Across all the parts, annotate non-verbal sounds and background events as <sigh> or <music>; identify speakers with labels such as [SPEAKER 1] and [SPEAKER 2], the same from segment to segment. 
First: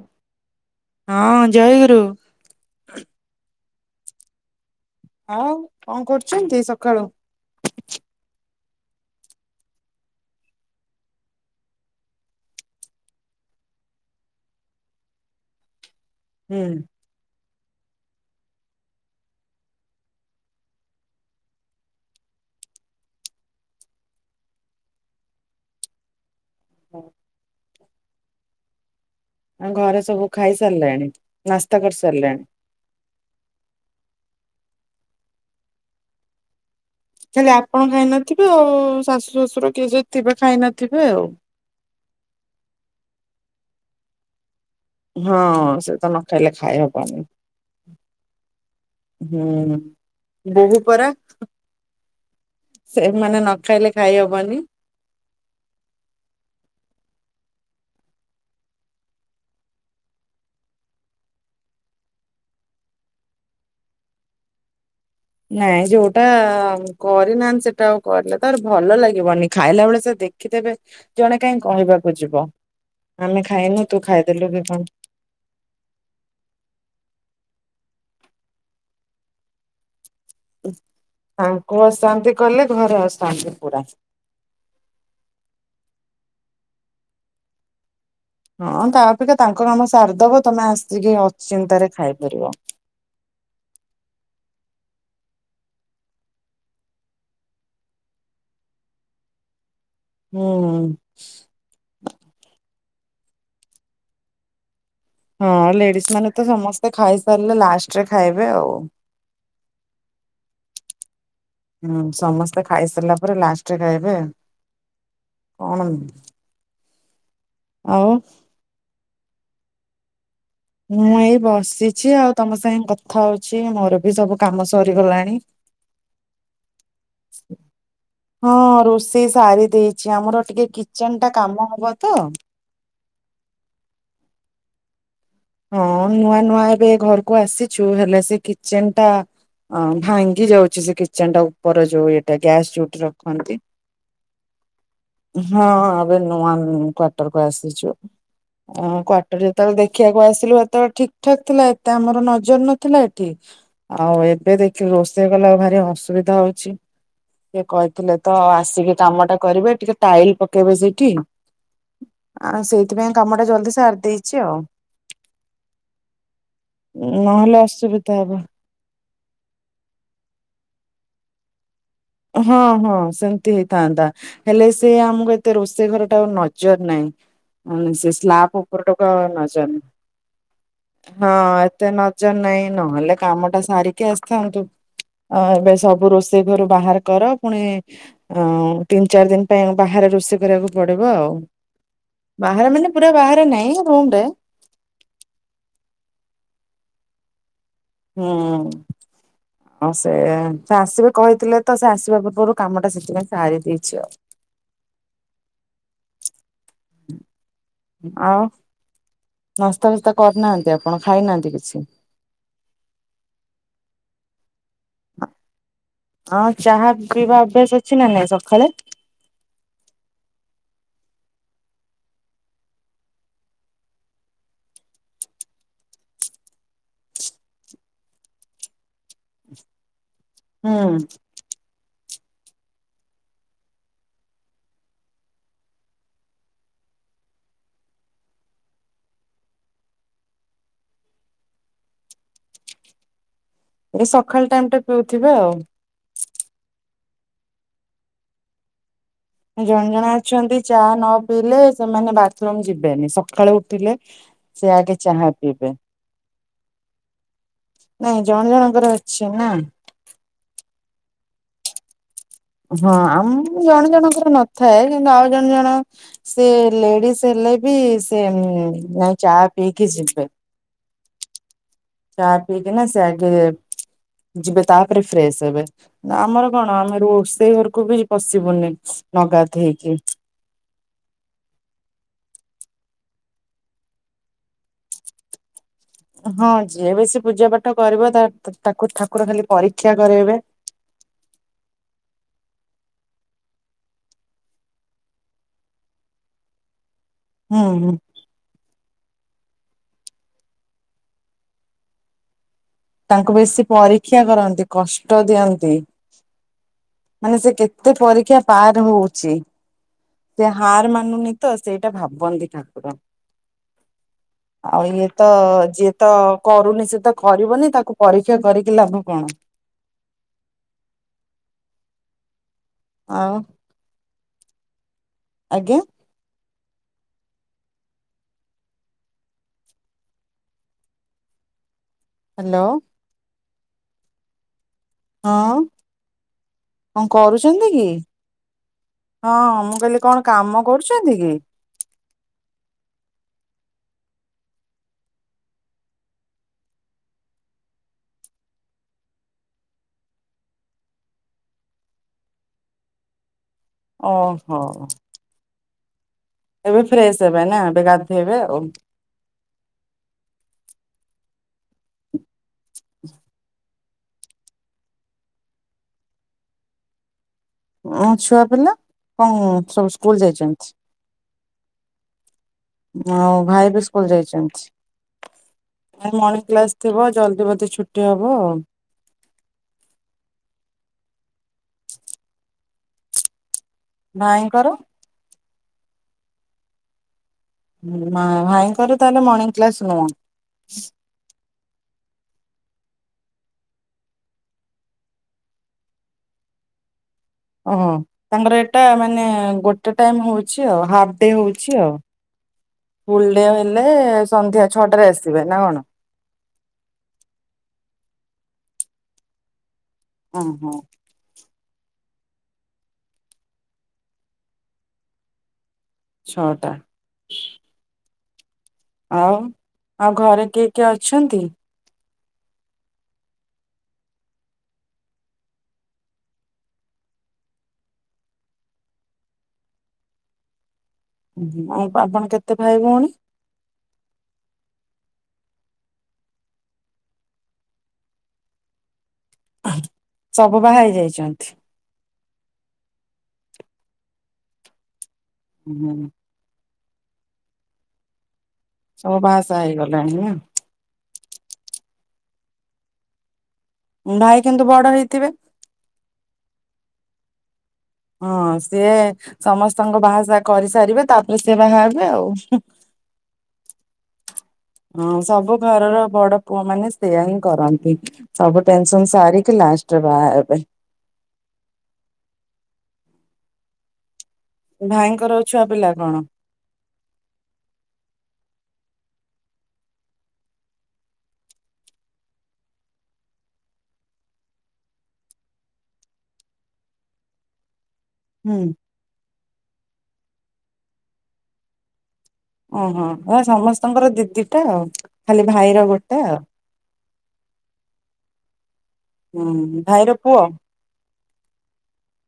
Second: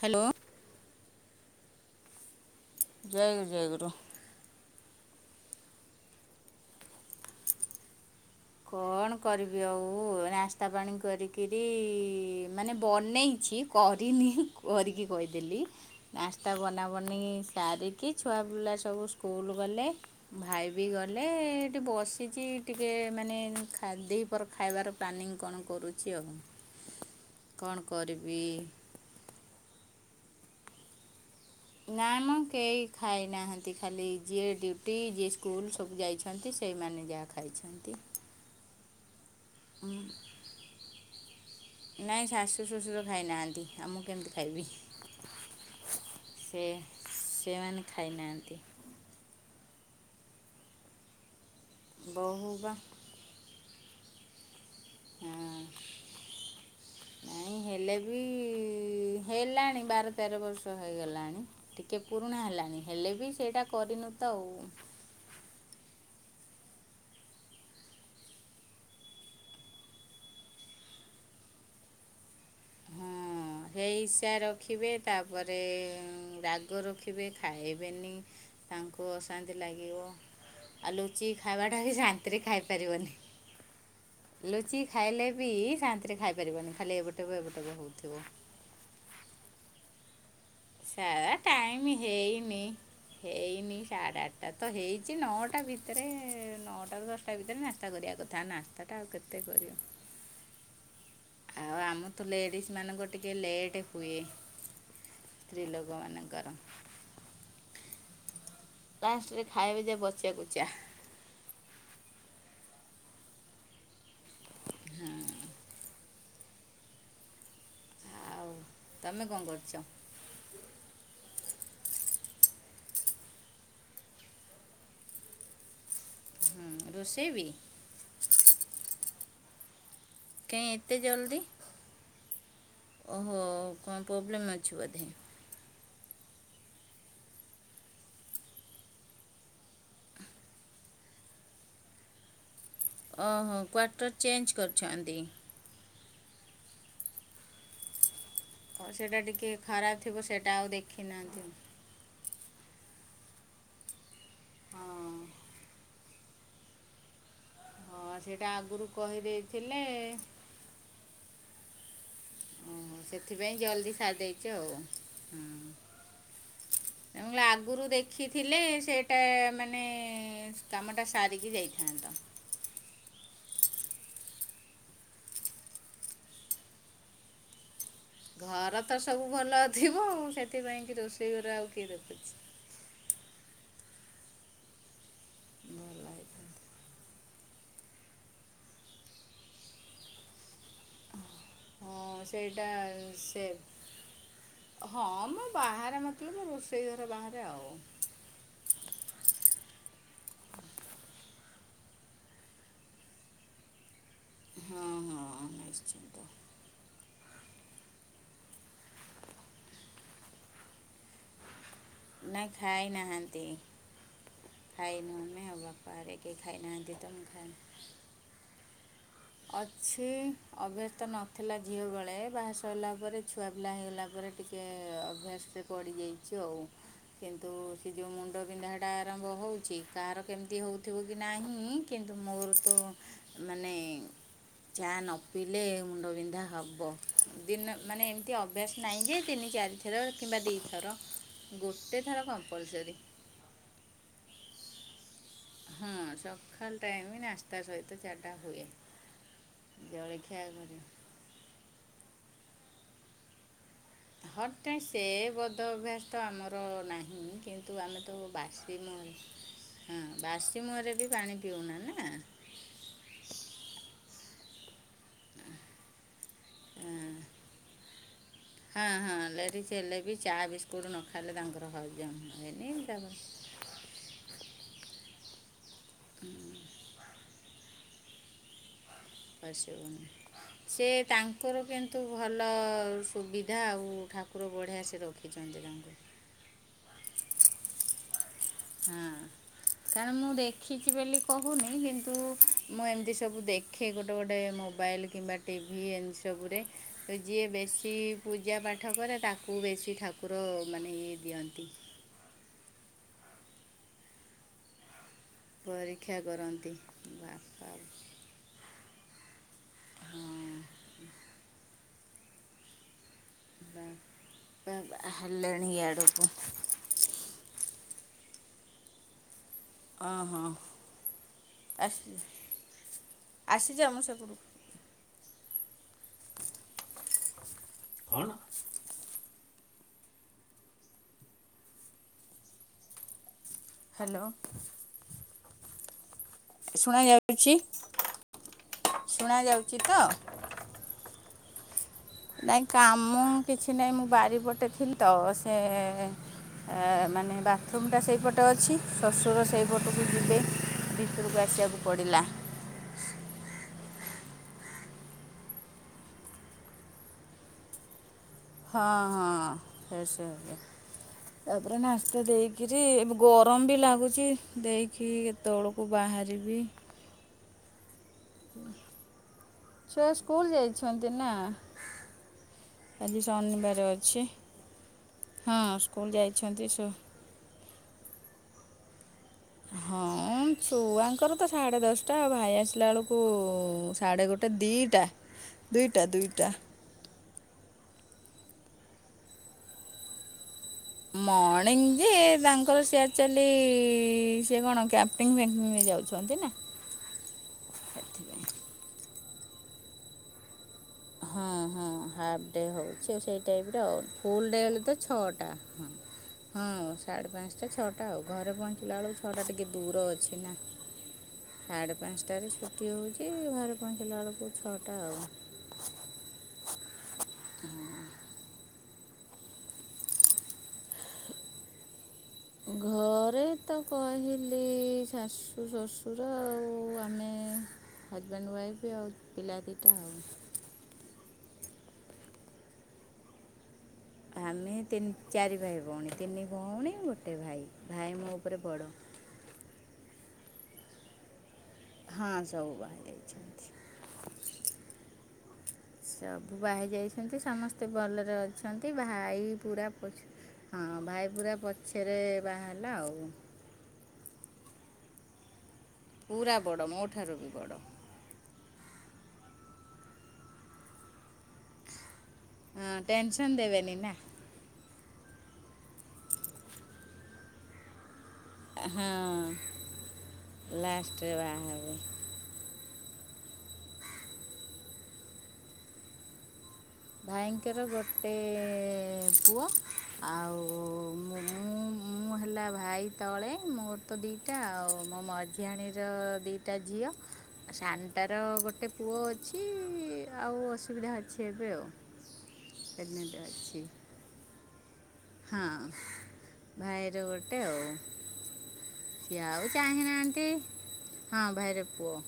[SPEAKER 1] Hello
[SPEAKER 2] ହଁ ଜୟଗୁରୁ।
[SPEAKER 1] ଜୟ ଗୁରୁ ଜୟଗୁରୁ।
[SPEAKER 2] ଆଉ କଣ କରୁଛନ୍ତି ସକାଳୁ?
[SPEAKER 1] କଣ କରିବି ଆଉ ନାସ୍ତା ପାଣି କରିକିରି ମାନେ ବନେଇଛି କିଛି କରିନି କରିକି କହିଦେଲି ନାସ୍ତା
[SPEAKER 2] ହୁଁ
[SPEAKER 1] ବନାବନି ସାରିକି ଛୁଆପିଲା ସବୁ ସ୍କୁଲ ଗଲେ ଭାଇ ବି ଗଲେ ଏଠି ବସିଛି। ଟିକେ ମାନେ ଖା ଦପହର ଖାଇବାର ପ୍ଲାନିଂ କଣ କରୁଛି ଆଉ।
[SPEAKER 2] ହୁଁ।
[SPEAKER 1] କଣ କରିବି।
[SPEAKER 2] ଆଉ ଘରେ ସବୁ ଖାଇ ସାରିଲାଣି?
[SPEAKER 1] ନାମ କେହି ଖାଇ ନାହାନ୍ତି ଖାଲି ଯିଏ <unintelligible> ଯିଏ ସ୍କୁଲ ସବୁ ଯାଇଛନ୍ତି ସେଇମାନେ ଯାହା
[SPEAKER 2] ଖାଲି ଆପଣ
[SPEAKER 1] ଖାଇଛନ୍ତି।
[SPEAKER 2] ଖାଇ ନଥିବେ ଆଉ ଶାଶୁ ଶ୍ୱଶୁର କିଏ ଯ ଥିବେ ଖାଇ ନଥିବେ ଆଉ।
[SPEAKER 1] ଆ ମୁଁ କେମିତି ଖାଇବି।
[SPEAKER 2] ହଁ ସେ ତ ନ ଖାଇଲେ
[SPEAKER 1] ସେ
[SPEAKER 2] ଖାଇ ହବନି
[SPEAKER 1] ସେମାନେ ଖାଇନାହାନ୍ତି
[SPEAKER 2] ହୁଁ। ବୋହୂ ପରା
[SPEAKER 1] ବହୁବା।
[SPEAKER 2] ସେମାନେ ନ ଖାଇଲେ ଖାଇ ହବନି
[SPEAKER 1] ନାଇଁ ହେଲେ ବି ହେଲାଣି ବାର ତେର ବର୍ଷ ହେଇଗଲାଣି ଟିକେ ପୁରୁଣା ହେଲାଣି ହେଲେ ବି ସେଇଟା କରି ତିନ ତଉ
[SPEAKER 2] ନାଇଁ ଯୋଉଟା କରିନାହାନ୍ତି ସେଟା ଆଉ କରିଲେ ତର ଭଲ ଲାଗିବନି ଖାଇଲା ବେଳେ ସେ ଦେଖିଦେବେ ଜଣେ କାଇଁ କହିବାକୁ ଯିବ। ଆମେ
[SPEAKER 1] ହଁ
[SPEAKER 2] ଖାଇନୁ ତୁ
[SPEAKER 1] ହେଇସା
[SPEAKER 2] ଖାଇଦେଲୁ କି କଣ
[SPEAKER 1] ରଖିବେ ତାପରେ ରାଗ ରଖିବେ ଖାଇବେ ବେନି ତାଙ୍କୁ ଅଶାନ୍ତି ଲାଗିବ। ଆଉ ଲୁଚି ଖାଇବାଟା
[SPEAKER 2] ତାଙ୍କୁ
[SPEAKER 1] ବି
[SPEAKER 2] ଅଶାନ୍ତି
[SPEAKER 1] ଶାନ୍ତିରେ
[SPEAKER 2] କଲେ ଘରେ
[SPEAKER 1] ଖାଇପାରିବନି
[SPEAKER 2] ଅଶାନ୍ତି ପୁରା।
[SPEAKER 1] ଲୁଚି ଖାଇଲେ ବି ଶାନ୍ତିରେ ଖାଇ ପାରିବନି ଖାଲି ଏବଟେବ ଏବଟେ ବ ହଉଥିବ।
[SPEAKER 2] ହଁ ତା ଅପେକ୍ଷା ତାଙ୍କ କାମ ସାରଦବ
[SPEAKER 1] <unintelligible> ଟାଇମି ହେଇନି-ହେଇନି ସାଢ଼େ ଆଠଟା ତ ହେଇଛି ନଅଟା ଭିତରେ ନଅଟାରୁ ଦଶଟା ଭିତରେ ନାସ୍ତା କରିବା କଥା ନାସ୍ତାଟା ଆଉ କେତେ କରିବ।
[SPEAKER 2] ହୁଁ।
[SPEAKER 1] ଆଉ ଆମ ତ ଲେଡିସ ମାନଙ୍କ ଟିକେ ଲେଟ୍ ହୁଏ। ସ୍ତ୍ରୀ
[SPEAKER 2] ହଁ ଲେଡିସ୍ ମାନେ
[SPEAKER 1] ଲୋକମାନଙ୍କର
[SPEAKER 2] ତ ସମସ୍ତେ ଖାଇସାରିଲେ ଲାଷ୍ଟରେ ଖାଇବେ ଆଉ।
[SPEAKER 1] ଲାଷ୍ଟରେ ଖାଇବି ଯା ବସିଆ କୁଚା
[SPEAKER 2] ହୁଁ ସମସ୍ତେ ଖାଇସାରିଲା ପରେ ଲାଷ୍ଟରେ ଖାଇବେ କଣ। ଆଉ।
[SPEAKER 1] <unintelligible> କଣ କରୁଚ?
[SPEAKER 2] ମୁଁ ଏଇ ବସିଛି ଆଉ ତମ ସାଙ୍ଗେ କଥା ହଉଛି ମୋର ବି ସବୁ କାମ ସରିଗଲାଣି।
[SPEAKER 1] ହୁଁ, ରୋଷେଇ ବି
[SPEAKER 2] ହଁ ରୋଷେଇ ସାରି ଦେଇ ଆମର
[SPEAKER 1] କାଇଁ
[SPEAKER 2] ଟିକେ
[SPEAKER 1] ଏତେ
[SPEAKER 2] କିଚେନ ଟା
[SPEAKER 1] ଜଲ୍ଦି
[SPEAKER 2] କାମ ହବ ତ।
[SPEAKER 1] ଓହୋ କଣ ପ୍ରୋବ୍ଲେମ୍ ଅଛି ବୋଧେ।
[SPEAKER 2] ହଁ ନୂଆ ନୂଆ ଏବେ ଘରକୁ ଆସିଛୁ ହେଲେ ସେ କିଚେନ ଟା ହଁ ଭାଙ୍ଗି ଯାଉଛି ସେ କିଚେନ ଟା ଉପର ଯୋଉ ଏଇଟା ଗ୍ୟାସ ରଖନ୍ତି
[SPEAKER 1] ଓହୋ କ୍ଵାଟର ଚେଞ୍ଜ କରିଛନ୍ତି।
[SPEAKER 2] ହଁ ଏବେ ନୂଆ ଉଁ--କ୍ଵାଟର କୁ ଆସିଚୁ।
[SPEAKER 1] ଓ
[SPEAKER 2] ଉଁ
[SPEAKER 1] ସେଇଟା
[SPEAKER 2] କ୍ଵାଟର
[SPEAKER 1] ଟିକେ
[SPEAKER 2] ରେ ତ
[SPEAKER 1] ଖରାପ
[SPEAKER 2] ଦେଖି
[SPEAKER 1] ଥିବ
[SPEAKER 2] ଖିଆକୁ
[SPEAKER 1] ସେଇଟା
[SPEAKER 2] ଆସିଲୁ
[SPEAKER 1] ଆଉ
[SPEAKER 2] ହେତେବେଳେ
[SPEAKER 1] ଦେଖିନାହାନ୍ତି
[SPEAKER 2] ଠିକଠାକ୍ ଥିଲା, ଏତେ ଆମ ର ନଜର ନଥିଲା ଏଠି। ଆଉ ଏବେ ଦେଖିଲୁ
[SPEAKER 1] ହଁ
[SPEAKER 2] ରୋଷେଇ କଲାବେଳକୁ ଭାରି ଅସୁବିଧା ହଉଛି। ସେ
[SPEAKER 1] ହଁ
[SPEAKER 2] କହିଥିଲେ ତ
[SPEAKER 1] ସେଇଟା ଆଗରୁ
[SPEAKER 2] ଆସିକି କାମ ଟା କରିବେ
[SPEAKER 1] କହିଦେଇଥିଲେ
[SPEAKER 2] ଟିକେ ଟାଇଲ ପକେଇବେ ସେଇଠି। ଆଉ ସେଇଥିପାଇଁ କାମଟା ଜଲ୍ଦି ସାରି ଦେଇଛି ଆଉ।
[SPEAKER 1] ହଁ ମୁଁ
[SPEAKER 2] ନହେଲେ
[SPEAKER 1] ଆଗରୁ
[SPEAKER 2] ଅସୁବିଧା ହବ।
[SPEAKER 1] ଦେଖିଥିଲେ ସେଇଟା ମାନେ କାମଟା ସାରିକି ଯାଇଥାନ୍ତ।
[SPEAKER 2] ହଁ ହଁ ସେମିତି ହେଇଥାନ୍ତା ହେଲେ ସେ ଆମକୁ ଏତେ ରୋଷେଇ ଘରଟା ଆଉ ନଜର ନାହିଁ। <inaudible> ହଁ ସେ ସାଲ୍ପ
[SPEAKER 1] ଘର ତ
[SPEAKER 2] ଉପରଟା କୁ ଆଉ
[SPEAKER 1] ସବୁ ଭଲ
[SPEAKER 2] ନଜର
[SPEAKER 1] ଥିବ ଆଉ ସେଥିପାଇଁ କି ରୋଷେଇ
[SPEAKER 2] ହଁ
[SPEAKER 1] ଘର ଆଉ କିଏ
[SPEAKER 2] ଏତେ
[SPEAKER 1] ଦେଖୁଛି
[SPEAKER 2] ନଜର ନାଇଁ। ନହେଲେ କାମ ଟା ସାରିକି ଆସିଥାନ୍ତୁ ଅ ଏବେ
[SPEAKER 1] ଭଲ
[SPEAKER 2] ସବୁ ରୋଷେଇ
[SPEAKER 1] ହେଇଥାନ୍ତା
[SPEAKER 2] ଘରୁ ବାହାର। କର ପୁଣି ଅ ତିନି ଚାରି ଦିନ ପାଇଁ ବାହାରେ ରୋଷେଇ କରିବାକୁ। ପଡିବ ଆଉ
[SPEAKER 1] ହଁ
[SPEAKER 2] ବାହାରେ
[SPEAKER 1] ସେଇଟା
[SPEAKER 2] ମାନେ ପୁରା ବାହାରେ
[SPEAKER 1] ସେ
[SPEAKER 2] ନାଇଁ ରୁମରେ।
[SPEAKER 1] ହଁ ମ ବାହାରେ ମତଲବ ରୋଷେଇ ଘର ବାହାରେ ଆଉ।
[SPEAKER 2] ହୁଁ। ହଁ ସେଇଆ ସେ ଆସିବେ କହିଥିଲେ ତ ସେ ଆସିବା ପୂର୍ବରୁ କାମଟା ସେଥିପାଇଁ ସାରି ଦେଇଛି ଆଉ।
[SPEAKER 1] ହଁ ହଁ ନିଶ୍ଚିନ୍ତ।
[SPEAKER 2] ଆଉ। ନାସ୍ତା ଫାସ୍ତା କରିନାହାଁନ୍ତି ଆପଣ ଖାଇନାହାଁନ୍ତି କିଛି।
[SPEAKER 1] ନା ଖାଇ ନାହାଁନ୍ତି। ଖାଇନୁ ଆମେ ଆଉ ବାପା ହେରୀକା କିଏ
[SPEAKER 2] ହଁ
[SPEAKER 1] ଖାଇ
[SPEAKER 2] ଚାହା
[SPEAKER 1] ନାହାନ୍ତି ତ ଆମେ
[SPEAKER 2] ପିଇବା
[SPEAKER 1] ଖାଇନୁ।
[SPEAKER 2] ଅଭ୍ୟାସ ଅଛି ନା ନାଇଁ ସକାଳେ?
[SPEAKER 1] ଅଛି ଅଭ୍ୟସ୍ତ ନଥିଲା ଝିଅ ବେଳେ ବାହା ସରିଲା ପରେ ଛୁଆ ପିଲା ହେଇଗଲା ପ ରେ ଟିକେ ଅଭ୍ୟାସରେ ପଡ଼ିଯାଇଚୁ ଆଉ। କିନ୍ତୁ ସେ ଯୋଉ ମୁଣ୍ଡ ବିିନ୍ଧା ଟା ଆରମ୍ଭ ହଉଛି କାହାର। କେମିତି
[SPEAKER 2] ହୁଁ
[SPEAKER 1] ହଉଥିବ କି ନାହିଁ କିନ୍ତୁ ମୋର ତ ମାନେ।
[SPEAKER 2] <inaudible>
[SPEAKER 1] ଚା ନ ପିଇଲେ ମୁଣ୍ଡବିନ୍ଧା ହବ ଦିନ ମାନେ ଏମିତି ଅଭ୍ୟାସ ନାହିଁ ଯେ ତିନି ଚାର ଥର କିମ୍ବା ଦିଥର ଗୋଟେ ଥର କମ୍ପଲସରୀ।
[SPEAKER 2] ଏ ସକାଳ ଟାଇମ ଟା ପିଉ
[SPEAKER 1] ହଁ ସକାଳ ଟାଇମ ନାସ୍ତା ସହିତ ଚା ଟା ହୁଏ।
[SPEAKER 2] ଜଣେ ଜଣେ
[SPEAKER 1] ଜଳଖିଆ
[SPEAKER 2] ଅଛନ୍ତି
[SPEAKER 1] କରେ
[SPEAKER 2] ଚାହା ନ ପିଇଲେ ସେମାନେ ବାଥରୁମ ଯିବେନି ସକାଳୁ। ଉଠିଲେ
[SPEAKER 1] ହଟାଇଁ
[SPEAKER 2] ଆଗେ
[SPEAKER 1] ସେ
[SPEAKER 2] ଚାହା
[SPEAKER 1] ବଦ
[SPEAKER 2] ପିଇବେ
[SPEAKER 1] ଅଭ୍ୟାସ ତ ଆମର ନାହିଁ କି କିନ୍ତୁ ଆମେ ତ
[SPEAKER 2] ନାଇଁ ଜଣେ
[SPEAKER 1] ବାସି
[SPEAKER 2] ଜଣଙ୍କର
[SPEAKER 1] ମୁହଁ
[SPEAKER 2] ଅଛି ନା।
[SPEAKER 1] ହଁ ବାସି ମୁହଁରେ ବି ପାଣି ପିଉନା ନା।
[SPEAKER 2] ହଁ ଆମ ଜଣେ ଜଣଙ୍କର ନଥାଏ। କିନ୍ତୁ ଆଉ ଜଣ ଜଣ ସେ ଲେଡିଜ ହେଲେ ବି ସେ ନାଇଁ ଚା ପିଇକି।
[SPEAKER 1] ଲେବି
[SPEAKER 2] ଯିବେ।
[SPEAKER 1] ଚା ବିସ୍କୁଟ ନ ଖାଇଲେ ତାଙ୍କର।
[SPEAKER 2] ଚା
[SPEAKER 1] ହଜମ
[SPEAKER 2] ପି
[SPEAKER 1] ହୁଏନି
[SPEAKER 2] କିନା ସେ
[SPEAKER 1] ତାପରେ
[SPEAKER 2] ଆଗେ। ଯିବେ ତାପରେ ଫ୍ରେଶ ହେବେ, ଆମର କଣ ଆମେ ରୋଷେଇ। ଭିତରକୁ ବି ପଶିବୁନି। ନଗାଧେଇକି।
[SPEAKER 1] ପସିବୁନି ସେ ତାଙ୍କର କିନ୍ତୁ ଭଲ। ସୁବିଧା ଆଉ ଠାକୁର ବଢ଼ିଆ ସେ ରଖିଛନ୍ତି ତାଙ୍କୁ।
[SPEAKER 2] ହଁ ଯିଏ ବେଶୀ ପୂଜା ପାଠ କରିବ ତା ତାକୁ
[SPEAKER 1] ହଁ
[SPEAKER 2] ଠାକୁର ଖାଲି ପରୀକ୍ଷା
[SPEAKER 1] କାରଣ ମୁଁ
[SPEAKER 2] କରାଇବେ।
[SPEAKER 1] ଦେଖିଛି ବୋଲି କହୁନି କିନ୍ତୁ। ମୁଁ ଏମିତି ସବୁ ଦେଖେ ଗୋଟେ ଗୋଟେ ମୋବାଇଲ୍ କିମ୍ବା ଟିଭି ଏମିତି ସବୁରେ। ଯିଏ
[SPEAKER 2] ହୁଁ ହୁଁ
[SPEAKER 1] ବେଶୀ ପୂଜା ପା ଠକରେ ତାକୁ ବେଶୀ ଠାକୁର ମାନେ ଇଏ ଦିଅନ୍ତି।
[SPEAKER 2] ତାଙ୍କୁ ବେଶୀ ପରୀକ୍ଷା କରନ୍ତି କଷ୍ ଷ୍ଟ ଦିଅନ୍ତି
[SPEAKER 1] ପରୀକ୍ଷା କରନ୍ତି
[SPEAKER 2] ମାନେ ସେ କେତେ
[SPEAKER 1] ବାପା
[SPEAKER 2] ପରୀକ୍ଷା ପାର ହଉଛି। ସେ ହାର ମାନୁନି ତ ସେଇଟା ଭାବନ୍ତି ଠାକୁର। ଆଉ ଇଏ
[SPEAKER 1] ବାପା
[SPEAKER 2] ତ
[SPEAKER 1] ହେଲେଣି
[SPEAKER 2] ଯିଏ ତ
[SPEAKER 1] ଇଆଡ଼କୁ
[SPEAKER 2] କରୁନି ସିଏ ତ କରିବନି। ତାକୁ ପରୀକ୍ଷା କରିକି ଲାଭ କଣ।
[SPEAKER 1] ଓହୋ ଆସି
[SPEAKER 2] ଆଉ
[SPEAKER 1] ଆସିଚ ମୁଁ ସେ ଘରୁ।
[SPEAKER 2] ଆଜ୍ଞା।
[SPEAKER 1] କ?
[SPEAKER 2] ହାଲୋ।
[SPEAKER 1] ହାଲୋ।
[SPEAKER 2] ହଁ କଣ
[SPEAKER 1] ଶୁଣାଯାଉଛି
[SPEAKER 2] କରୁଛନ୍ତି କି? ହଁ
[SPEAKER 1] ଶୁଣାଯାଉଛି
[SPEAKER 2] ମୁଁ କହିଲି
[SPEAKER 1] ତ
[SPEAKER 2] କଣ କାମ କରୁଛନ୍ତି କି?
[SPEAKER 1] ନାଇଁ କାମ କିଛି ନାଇଁ ମୁଁ ବାରି ପଟେ ଥିଲି ତ ସେ ମାନେ ବାଥରୁମଟା ସେଇପଟେ ଅଛି ଶଶୁର ସେଇପଟକୁ ଯିବେ। ଭିତରକୁ ଆସିବାକୁ ପଡ଼ିଲା।
[SPEAKER 2] ଓ ହୋ। ଏବେ ଫ୍ରେଶ ହେବେ ନା ଏବେ ଗା
[SPEAKER 1] ହଁ ହଁ ସେ ସେ। ତାପରେ ନାସ୍ତା ଦେଇକିରି ଗରମ ବି ଲାଗୁ ଭାଗୁଛି ଦେଇକି କେତେବେଳକୁ ବାହାରିବି?
[SPEAKER 2] ଛୁଆ ପିଲା କଣ ସବୁ ସ୍କୁଲ ଯାଇଛନ୍ତି?
[SPEAKER 1] ଆଜି
[SPEAKER 2] ଆଉ ଭାଇ ବି
[SPEAKER 1] ଶନିବାର
[SPEAKER 2] ସ୍କୁଲ
[SPEAKER 1] ଅଛି
[SPEAKER 2] ଯାଇଛନ୍ତି।
[SPEAKER 1] ହଁ ସ୍କୁଲ
[SPEAKER 2] ମଣିଙ୍ଗ
[SPEAKER 1] ଯାଇଛନ୍ତି
[SPEAKER 2] କ୍ଲାସ
[SPEAKER 1] ଛୁ-
[SPEAKER 2] ଥିବ ଜଲଦି ବୋଧେ ଛୁଟି ହବ ଆ
[SPEAKER 1] ହଁ ଛୁଆଙ୍କର ତ ସାଢ଼େ ଦଶଟା ଆଉ ଭାଇ ଆସିଲା ବେଳକୁ ସାଢ଼େ ଗୋଟେ
[SPEAKER 2] ଭାଇଙ୍କର
[SPEAKER 1] ଦିଟା ଦୁଇଟା ଦୁଟା।
[SPEAKER 2] ଭାଇଙ୍କର ତାହେଲେ ମର୍ଣ୍ଣିଂ କ୍ଲାସ ନୁହଁ।
[SPEAKER 1] ମଣିଙ୍ଗ ଯେ ତାଙ୍କ ର ସିଆ ଚାଲି ସେ କ୍ୟାପିଙ୍ଗ ଫ୍ୟକିଙ୍ଗ ରେ ଯାଉଛନ୍ତି ନା।
[SPEAKER 2] ଓହୋ
[SPEAKER 1] ସେଥିପାଇଁ
[SPEAKER 2] ତାଙ୍କର ଏଇଟା ମାନେ ଗୋଟେ ଟାଇମ ହଉଛି ଆଉ। ହାଫ୍ ଡେ
[SPEAKER 1] ହଁ
[SPEAKER 2] ହଉଛି
[SPEAKER 1] ହଁ
[SPEAKER 2] ଆଉ।
[SPEAKER 1] ହାଫ ଡେ ହଉଛି ଆ
[SPEAKER 2] ଫୁଲ
[SPEAKER 1] ସେଇ
[SPEAKER 2] ଡେ
[SPEAKER 1] ଟାଇପରେ
[SPEAKER 2] ହେଲେ
[SPEAKER 1] ଆଉ ଫୁଲ ଡେ
[SPEAKER 2] ସନ୍ଧ୍ୟା
[SPEAKER 1] ହେଲେ ତ
[SPEAKER 2] ଛଅଟାରେ ଆସିବେ
[SPEAKER 1] ଛଅଟା
[SPEAKER 2] ନା କଣ?
[SPEAKER 1] ହଁ। ହଁ ସାଢ଼େ ପାଞ୍ଚଟା ଛଅଟା ଆଉ। ଘରେ ପହଞ୍ଚିଲା ବେଳକୁ ଛଅଟା ଟିକେ ଦୂର ଅଛି ନା।
[SPEAKER 2] ଓହୋ
[SPEAKER 1] ସାଢ଼େ ପାଞ୍ଚଟାରେ ଛୁଟି ହେଉଛି ଘରେ ପହଞ୍ଚିଲା ବେଳକୁ ଛଅଟା ଆଉ।
[SPEAKER 2] ଛଅଟା।
[SPEAKER 1] <inaudible>
[SPEAKER 2] ଆଉ ଆଉ ଘରେ କିଏ କିଏ ଅଛନ୍ତି?
[SPEAKER 1] ଘ ରେ ତ କହିଲି ଶାଶୁ, ଶ୍ୱଶୁର ଆଉ ଆମେ ହଜବ୍ୟାଣ୍ଡ, ୱାଇଫ୍ ଆଉ ପିଲା ଦୁଇଟା ଆଉ।
[SPEAKER 2] ଆଉ ଆପଣ କେତେ ଭାଇ ଭଉଣୀ?
[SPEAKER 1] ଭଉଣୀ ତିନି ଚାରି ଭାଇ ଭଉଣୀ ତିନି ଭଉଣୀ ଗୋଟେ ଭାଇ ଭାଇ ମୋ ଉପରେ ବଡ଼।
[SPEAKER 2] ସବୁ ବାହା ହେଇ ଯାଇଛନ୍ତି?
[SPEAKER 1] ହଁ ସବୁ ବହାହେଇଯାଇଛନ୍ତି।
[SPEAKER 2] ହଁ ହୁଁ।
[SPEAKER 1] ବାହା ହେଇଛନ୍ତି ସମସ୍ତେ ଭଲରେ ଅଛନ୍ତି
[SPEAKER 2] ସବୁ
[SPEAKER 1] ଭାଇ
[SPEAKER 2] ବାହାସାହା
[SPEAKER 1] ପୁରା ପ
[SPEAKER 2] ହେଇଗଲାଣି ନା?
[SPEAKER 1] ହଁ ଭାଇ ପୁରା ପଛରେ ବାହା ହେଲା ଆଉ।
[SPEAKER 2] ଭାଇ କିନ୍ତୁ ବଡ ହେଇଥିବେ।
[SPEAKER 1] ପୁରା ବଡ଼ ମୋ ଠାରୁ ବି ବଡ଼।
[SPEAKER 2] ହଁ ସିଏ ସମସ୍ତଙ୍କ ବାହାସାହା କରିସାରିବେ ତାପରେ ସିଏ ବାହା ହେବେ ଆଉ।
[SPEAKER 1] ହଁ ଟେନସନ ଦେବେନି ନା।
[SPEAKER 2] ହଁ ସବୁ ଘରର ବଡ ପୁଅ ମାନେ ସେୟଆ ହିଁ କରନ୍ତି। ସବୁ ଟେନସନ ସାରିକି
[SPEAKER 1] ହଁ
[SPEAKER 2] ଲାଷ୍ଟରେ ବାହାହେବେ।
[SPEAKER 1] ଲାଷ୍ଟରେ ବାହା ହେବେ
[SPEAKER 2] ଭାଇଙ୍କର ଛୁଆ ପିଲା କଣ?
[SPEAKER 1] ଭାଇଙ୍କର ଗୋଟେ ପୁଅ ଆଉ ମୁଁ ମୁଁ ହେଲା ଭାଇ ତଳେ ମୋର ତ ଦିଇଟା ଆଉ ମୋ ମଝିଆଣୀର ଦିଇଟା ଝିଅ। ଦିଅ ସାନଟାର
[SPEAKER 2] ହୁଁ
[SPEAKER 1] ଗୋଟେ ପୁଅ ଅଛି ଆଉ ଅସୁବିଧା ଅଛି ଏବେ ଆଉ।
[SPEAKER 2] ଓହୋ ହେ
[SPEAKER 1] ପ୍ରେଗନେଣ୍ଟ ଅଛି
[SPEAKER 2] ସମସ୍ତଙ୍କର ଦିଦିଟା ଆଉ ଖାଲି ଭାଇର ଗୋଟେ ଆଉ।
[SPEAKER 1] ଯୋଉ ଗୋଟେ ଆଉ। ସିଏ
[SPEAKER 2] ଉହୁଁ
[SPEAKER 1] ଆଉ
[SPEAKER 2] ଭାଇର ପୁଅ?
[SPEAKER 1] ଚାହିଁନାହାନ୍ତି ହଁ ଭାଇର ପୁଅ।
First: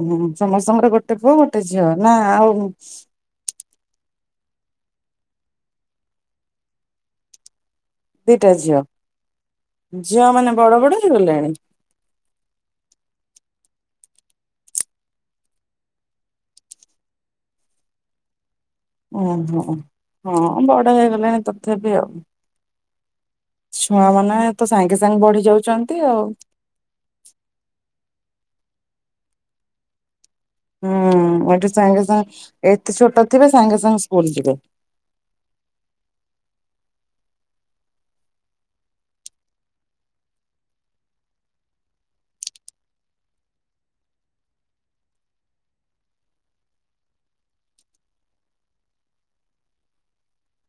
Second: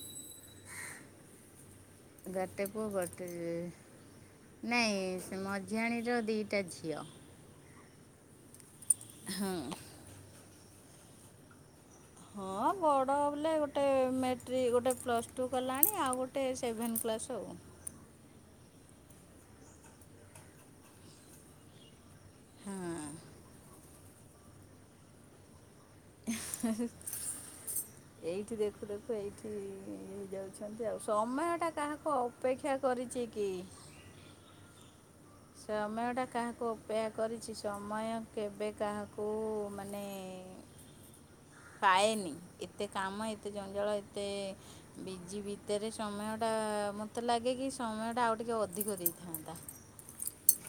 [SPEAKER 2] ଉଁ ସମସ୍ତଙ୍କର ଗୋଟେ ପୁଅ ଗୋଟେ ଝିଅ ନା ଆଉ
[SPEAKER 1] ଗୋଟେ ପୁଅ ଗୋଟେ ନାଇଁ ସେ ମଝିଆଣୀର ଦିଇଟା ଝିଅ।
[SPEAKER 2] ଦିଇଟା ଝିଅ
[SPEAKER 1] ହଁ
[SPEAKER 2] ଝିଅମାନେ ବଡ ବଡ ହେଇଗଲେଣି?
[SPEAKER 1] ହଁ ବଡ଼ ବୋଲେ ଗୋଟେ ମେଟ୍ରିକ-ଗୋଟେ ପ୍ଲସ୍ ଟୁ କଲାଣି ଆଉ ଗୋଟେ ସେଭେନ୍ ପ୍ଲାସ୍ ଆଉ।
[SPEAKER 2] ହ ଓହୋ ହଁ ବଡ ହେଇଗଲେଣି ତଥାପି ଆଉ।
[SPEAKER 1] ହଁ
[SPEAKER 2] ଛୁଆମାନେ ତ ସାଙ୍ଗେ ସାଙ୍ଗେ ବଢି ଯାଉଚନ୍
[SPEAKER 1] ଇ ହି ହି ଏଇଠି ଦେଖୁ ଦେଖୁ ଏଇଠି ଇଏ ହେଯାଉ
[SPEAKER 2] ହୁଁ ଏଠୁ ସାଙ୍ଗେ ସାଙ୍ଗେ ଏତେ
[SPEAKER 1] କରିଛି
[SPEAKER 2] ଛୋଟ
[SPEAKER 1] କି
[SPEAKER 2] ଥିବେ ସାଙ୍ଗେ ସାଙ୍ଗେ ସ୍କୁଲ ଯିବେ।
[SPEAKER 1] ସମୟଟା କାହାକୁ ଅପେକ୍ଷା କରିଚି ସମୟ କେବେ କାହାକୁ ମାନେ ପାଏନି ଏତେ କାମ, ଏତେ ଜଞ୍ଜାଳ, ଏତେ ବିଜି ଭିତରେ ସମୟଟା ଆ ମତେ ଲାଗେକି ସମୟଟା ଆଉ ଟିକେ ଅଧିକ ଦେଇଥାନ୍ତା।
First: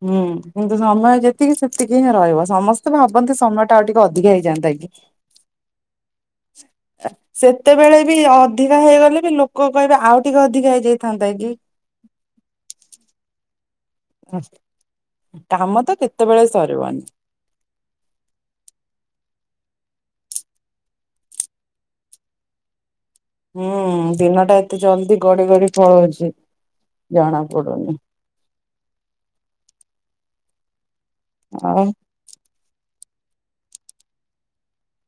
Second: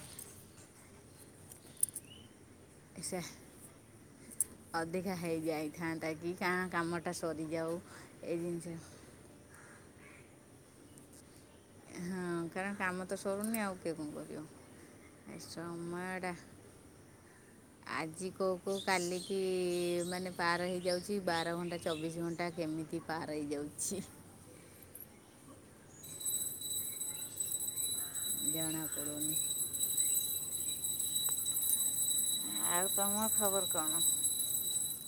[SPEAKER 2] ହୁଁ କିନ୍ତୁ ସମୟ ଯେତିକି ସେତିକି ହିଁ ରହିବ ସ୍ ସମସ୍ତେ
[SPEAKER 1] ସେ
[SPEAKER 2] ଭାବନ୍ତି ସମୟଟା ଆଉ ଟିକେ ଅଧିକା ହେଇଯାଆନ୍ତା କି
[SPEAKER 1] ଅଧିକା ହେଇଯାଇଥାନ୍ତା କି କାଁ
[SPEAKER 2] ସେ
[SPEAKER 1] କାମଟା ସରିଯାଉ
[SPEAKER 2] ସେତେବେଳେ ବି
[SPEAKER 1] ଏ ଜିନିଷ
[SPEAKER 2] ଅଧିକା ହେଇଗଲେ ବି ଲୋକ କହିବେ ଆଉ ଟିକେ ଅଧିକ ହେଇଯାଇଥାନ୍ତା କି।
[SPEAKER 1] ହଁ କାରଣ କାମ ତ ସରୁନି ଆଉ କିଏ କ'ଣ କରିବ ଏ
[SPEAKER 2] କାମ ତ
[SPEAKER 1] ସମୟଟା
[SPEAKER 2] କେତବେଳେ ସରିବନି।
[SPEAKER 1] ଆଜି କୋଉ କୋଉ କାଲିକି ଇ ମାନେ ପାର ହେଇଯାଉଛି ବାର ଘଣ୍ଟା ଚବିଶି ଘଣ୍ଟା କେମିତି ପାର
[SPEAKER 2] ହୁଁ
[SPEAKER 1] ହେଇଯାଉଛି
[SPEAKER 2] ଦିନଟା ଏତେ ଜଲଦି ଗଡି ଗଡି ଫଳୋଉଚି ଜଣାପଡୁନି।
[SPEAKER 1] ଜଣାପଡ଼ୁନି।
[SPEAKER 2] ଆଉ?
[SPEAKER 1] ଆଉ ତମ ଖବର କଣ?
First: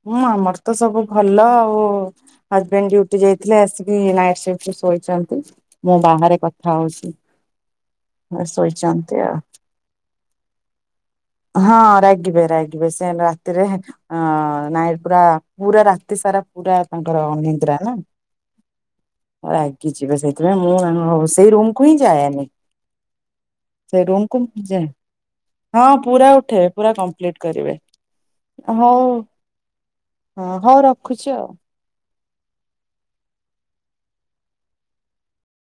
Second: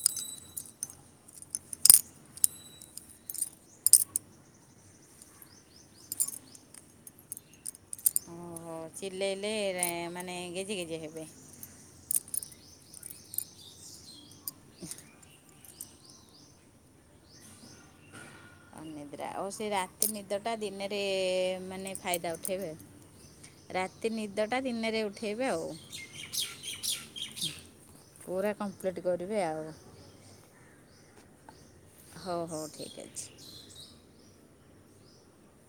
[SPEAKER 2] ହୁଁ ଆମର ତ ସବୁ ଭଲ ଆଉ ହଜବେଣ୍ଡ ଡ୍ୟୁଟି ଯାଇଥିଲେ ଆସିକି ନାଇଟ ସିଫଟରେ ଶୋଇଚନ୍ତି ମୁଁ ବାହାରେ କଥା ହୋଉଛି।
[SPEAKER 1] ଓହୋ ଚିଲେଇଲେ ରେ-ମାନେ ଗେଜେ ଗେଜେ ହେବେ।
[SPEAKER 2] ହଁ ରାଗିବେ ରାଗିବେ ସେ ରାତିରେ ଅ ନାଇଁ ପୁରା ପୁରା ରାତି ସାରା ପୁରା ତାଙ୍କର ଅନିନ୍ଦ୍ରା ନା।
[SPEAKER 1] ନିିଦ୍ରା ଆଉ ସେ
[SPEAKER 2] ରାଗି
[SPEAKER 1] ରାତି
[SPEAKER 2] ଯିବେ
[SPEAKER 1] ନିଦଟା
[SPEAKER 2] ସେଇଥିପାଇଁ ମୁଁ
[SPEAKER 1] ଦିନରେ
[SPEAKER 2] ତାଙ୍କ
[SPEAKER 1] ମାନେ ଫାଇଦା ଉଠାଇବେ।
[SPEAKER 2] ସେ ରୁମକୁ ମୁଁ ଯାଏଁ
[SPEAKER 1] ଆଉ
[SPEAKER 2] ହଁ ପୁରା ଉଠେଇବେ ପୁରା କମ୍ପଲିଟ୍ କରିବେ।
[SPEAKER 1] ପୁରା କମ୍ପଲିଟ୍
[SPEAKER 2] ହଉ
[SPEAKER 1] କରିବେ ଆ
[SPEAKER 2] ହଁ ହୋଉ ରଖୁଚି ଆଉ।
[SPEAKER 1] ହୋଉ ହୋଉ ଠିକ୍ ଅଛି।